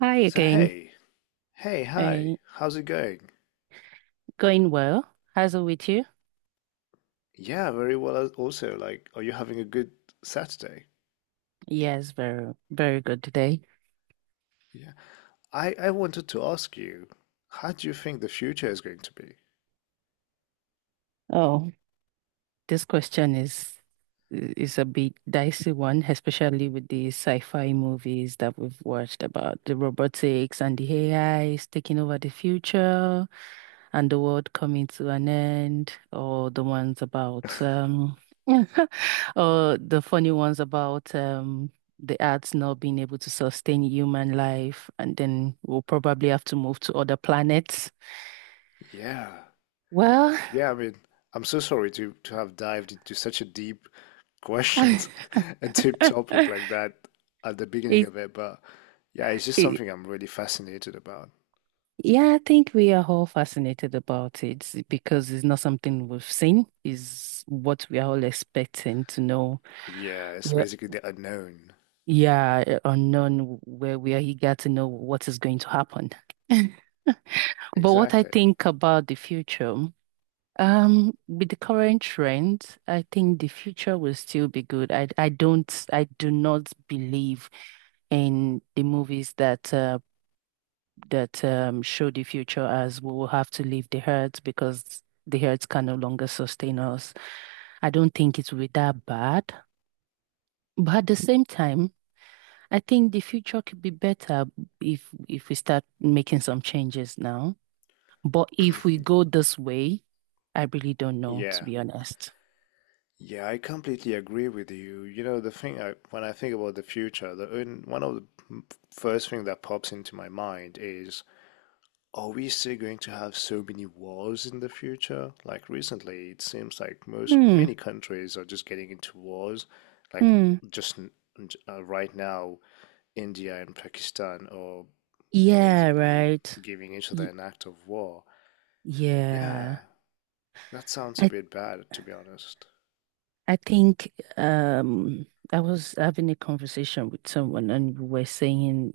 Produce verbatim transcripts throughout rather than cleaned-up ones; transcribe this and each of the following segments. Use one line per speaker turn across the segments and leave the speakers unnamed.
Hi
So
again.
hey, hey, hi,
Uh,
how's it going?
Going well. How's it with you?
Yeah, very well as- also. Like, are you having a good Saturday?
Yes, very, very good today.
Yeah. I I wanted to ask you, how do you think the future is going to be?
Oh, this question is is a bit dicey one, especially with the sci-fi movies that we've watched about the robotics and the A Is taking over the future. And the world coming to an end, or the ones about um or the funny ones about um the Earth not being able to sustain human life, and then we'll probably have to move to other planets.
Yeah.
Well,
Yeah, I mean, I'm so sorry to to have dived into such a deep questions, a deep topic
it,
like that at the beginning of it, but yeah, it's just
it
something I'm really fascinated about.
yeah, I think we are all fascinated about it because it's not something we've seen, is what we are all expecting to know.
Yeah, it's
We
basically the unknown.
Yeah, uh, unknown where where he got to know what is going to happen. But what I
Exactly.
think about the future, um, with the current trend, I think the future will still be good. I I don't I do not believe in the movies that uh, that um, show the future as we will have to leave the earth because the earth can no longer sustain us. I don't think it will be that bad. But at the same time. I think the future could be better if if we start making some changes now. But if we go this way, I really don't know, to
Yeah.
be honest.
Yeah, I completely agree with you. You know, the thing I, When I think about the future, the un- one of the m- first thing that pops into my mind is, are we still going to have so many wars in the future? Like recently, it seems like most
Hmm.
many countries are just getting into wars. Like
Hmm.
just n- j- uh, right now, India and Pakistan are
Yeah,
basically
right.
giving each other
Y
an act of war.
Yeah.
Yeah, that sounds a
I
bit bad, to be honest.
I think um I was having a conversation with someone and we were saying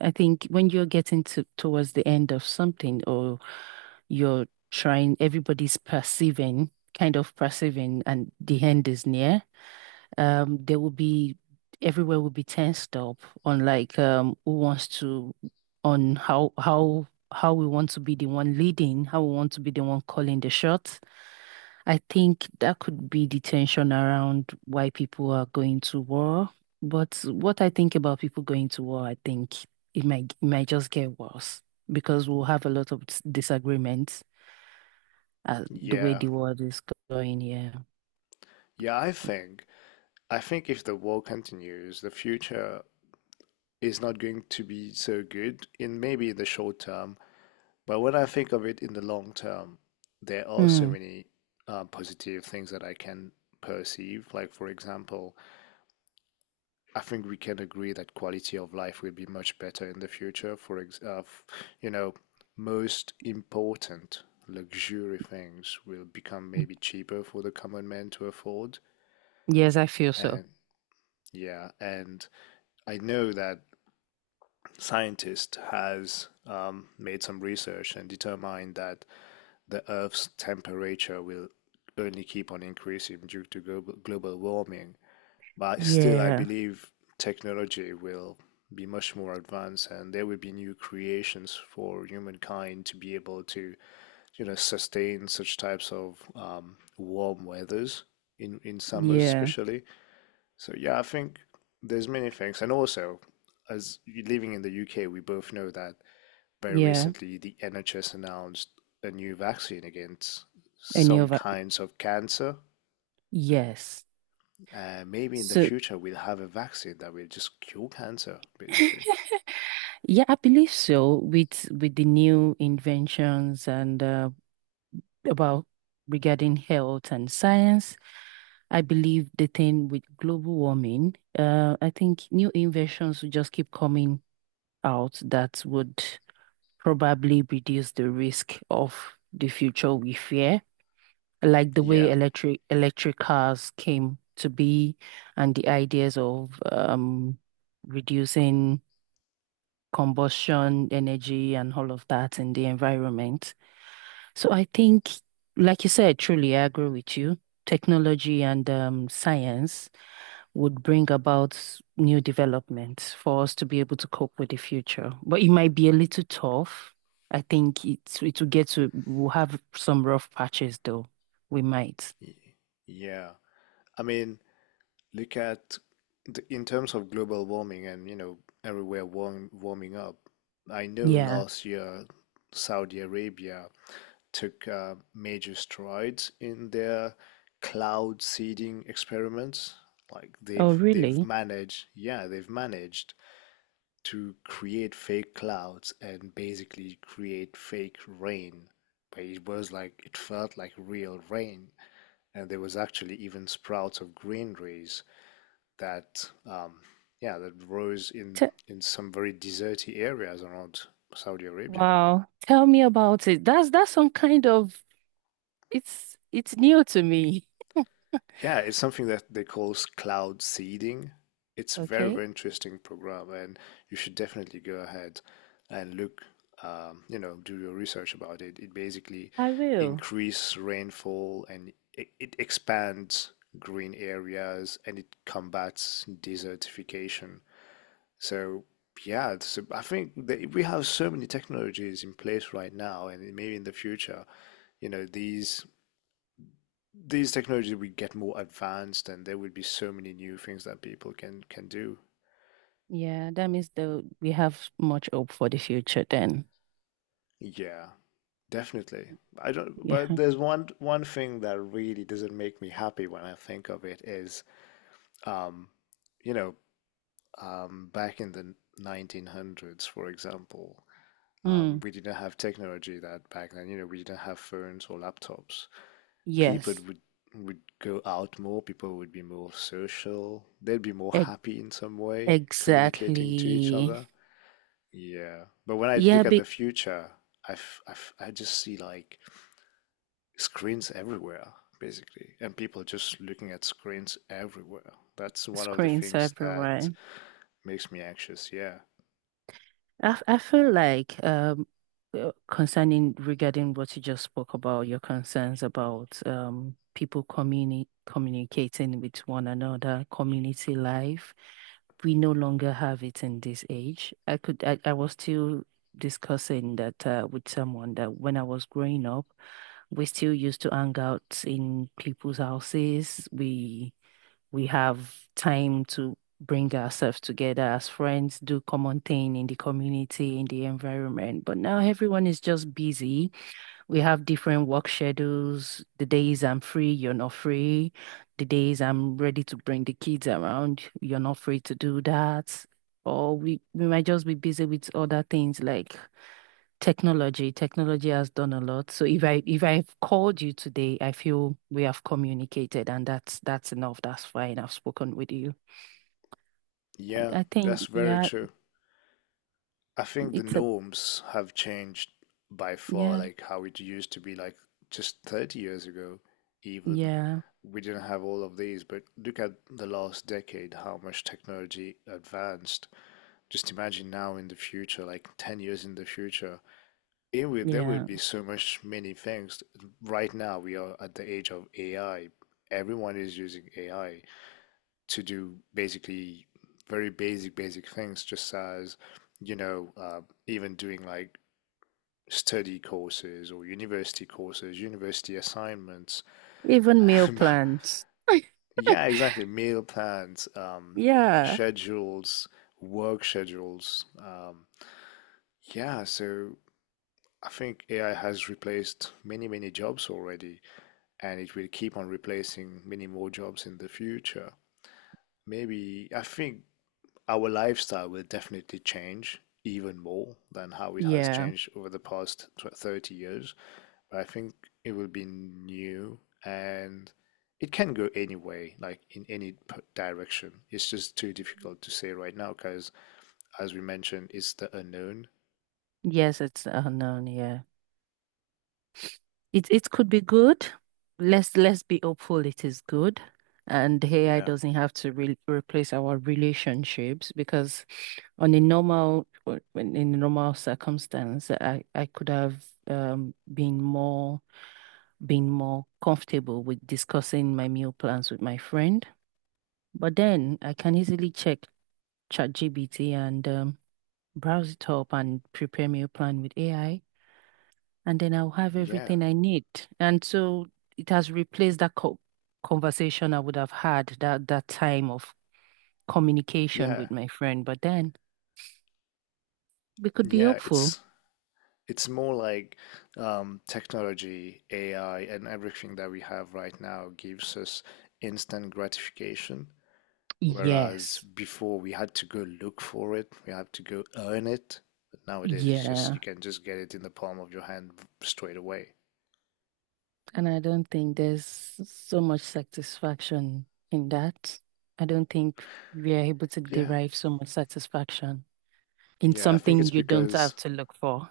I think when you're getting to towards the end of something or you're trying everybody's perceiving kind of perceiving and the end is near um there will be everywhere will be tensed up on like um who wants to on how how how we want to be the one leading how we want to be the one calling the shots. I think that could be the tension around why people are going to war. But what I think about people going to war, I think it might it might just get worse because we'll have a lot of dis- disagreements, uh, the way
Yeah.
the world is going, yeah.
Yeah, I think I think if the war continues, the future is not going to be so good in maybe in the short term, but when I think of it in the long term, there are so
Mm.
many uh, positive things that I can perceive. Like, for example, I think we can agree that quality of life will be much better in the future. For ex uh, you know, most important luxury things will become maybe cheaper for the common man to afford.
Yes, I feel so.
And yeah, and I know that scientist has um, made some research and determined that the Earth's temperature will only keep on increasing due to global, global warming. But still, I
Yeah.
believe technology will be much more advanced and there will be new creations for humankind to be able to, you know, sustain such types of um, warm weathers in in summers
Yeah.
especially. So yeah, I think there's many things, and also, as living in the UK, we both know that very
Yeah,
recently, the N H S announced a new vaccine against
any
some
of that.
kinds of cancer.
Yes.
Uh, maybe in the
So
future, we'll have a vaccine that will just cure cancer, basically.
yeah, I believe so with with the new inventions and uh, about regarding health and science. I believe the thing with global warming, uh, I think new inventions will just keep coming out that would probably reduce the risk of the future we fear. Like the way
Yeah.
electric electric cars came to be and the ideas of um reducing combustion energy and all of that in the environment. So I think, like you said, truly I agree with you. Technology and um, science would bring about new developments for us to be able to cope with the future. But it might be a little tough. I think it's it will get to we'll have some rough patches though. We might.
Yeah. I mean, look at the, in terms of global warming and, you know, everywhere warm, warming up. I know
Yeah.
last year, Saudi Arabia took uh, major strides in their cloud seeding experiments. Like
Oh,
they've they've
really?
managed, yeah, they've managed to create fake clouds and basically create fake rain. But it was like it felt like real rain, and there was actually even sprouts of green that, um, yeah, that rose in
Te
in some very deserty areas around Saudi Arabia.
Wow. Tell me about it. That's that's some kind of it's it's new to me.
Yeah, it's something that they call s- cloud seeding. It's a very,
Okay,
very interesting program, and you should definitely go ahead and look, um, you know, do your research about it. It basically
I will.
increase rainfall and it, it expands green areas and it combats desertification. So yeah, so I think that we have so many technologies in place right now, and maybe in the future, you know, these these technologies will get more advanced and there will be so many new things that people can can do.
Yeah, that means the we have much hope for the future then.
Yeah, definitely. I don't, but
Yeah.
there's one one thing that really doesn't make me happy when I think of it is, um, you know, um, back in the nineteen hundreds, for example, um,
Mm,
we didn't have technology that back then. You know, we didn't have phones or laptops. People
yes.
would would go out more. People would be more social. They'd be more
E
happy in some way, communicating to each
Exactly.
other. Yeah, but when I
Yeah,
look at the
big
future, I, f- I, f- I just see like screens everywhere, basically, and people just looking at screens everywhere. That's one of the
screens
things that
everywhere.
makes me anxious. Yeah,
I, I feel like um uh, concerning regarding what you just spoke about, your concerns about um people communi communicating with one another, community life, we no longer have it in this age. I could I, I was still discussing that uh, with someone that when I was growing up, we still used to hang out in people's houses. We we have time to bring ourselves together as friends, do common thing in the community, in the environment. But now everyone is just busy. We have different work schedules. The days I'm free, you're not free. The days I'm ready to bring the kids around, you're not free to do that. Or we, we might just be busy with other things like Technology, technology has done a lot. So if I if I've called you today, I feel we have communicated and that's that's enough. That's fine. I've spoken with you.
yeah,
I think,
that's very
yeah,
true. I think the
it's a
norms have changed by far,
yeah,
like how it used to be, like just thirty years ago, even.
yeah,
We didn't have all of these, but look at the last decade, how much technology advanced. Just imagine now in the future, like ten years in the future, it will, there will
yeah.
be so much many things. Right now, we are at the age of A I. Everyone is using A I to do basically very basic, basic things, just as, you know, uh, even doing like study courses or university courses, university assignments.
Even meal plans.
Yeah, exactly. Meal plans, um,
Yeah.
schedules, work schedules. Um, yeah, so I think A I has replaced many, many jobs already, and it will keep on replacing many more jobs in the future. Maybe I think our lifestyle will definitely change even more than how it has
Yeah.
changed over the past tw- thirty years. But I think it will be new and it can go any way, like in any p- direction. It's just too difficult to say right now because, as we mentioned, it's the unknown.
Yes, it's unknown, yeah. It it could be good. Let's let's be hopeful it is good. And A I
Yeah.
doesn't have to re replace our relationships because on a normal w- in a normal circumstance, I, I could have um been more been more comfortable with discussing my meal plans with my friend. But then I can easily check ChatGPT and um, browse it up and prepare meal plan with A I, and then I'll have
Yeah.
everything I need. And so it has replaced that co conversation I would have had that that time of communication with
Yeah.
my friend. But then we could be
Yeah.
hopeful.
It's. It's more like um, technology, A I, and everything that we have right now gives us instant gratification, whereas
Yes.
before we had to go look for it, we had to go earn it. But nowadays, it's just you
Yeah.
can just get it in the palm of your hand straight away.
And I don't think there's so much satisfaction in that. I don't think we are able to
Yeah,
derive so much satisfaction in
yeah, I think
something
it's
you don't have
because
to look for.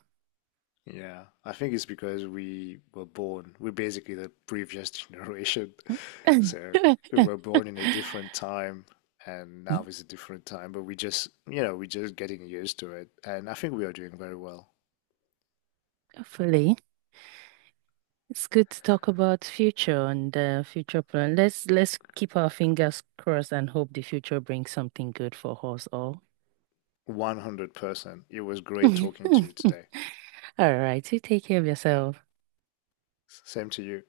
Yeah, I think it's because we were born, we're basically the previous generation. So we were born in a different time and now is a different time, but we just, you know, we're just getting used to it. And I think we are doing very well.
Hopefully. It's good to talk about future and uh, future plan. Let's let's keep our fingers crossed and hope the future brings something good for us all.
one hundred percent. It was great talking to you today.
All right, you take care of yourself.
Same to you.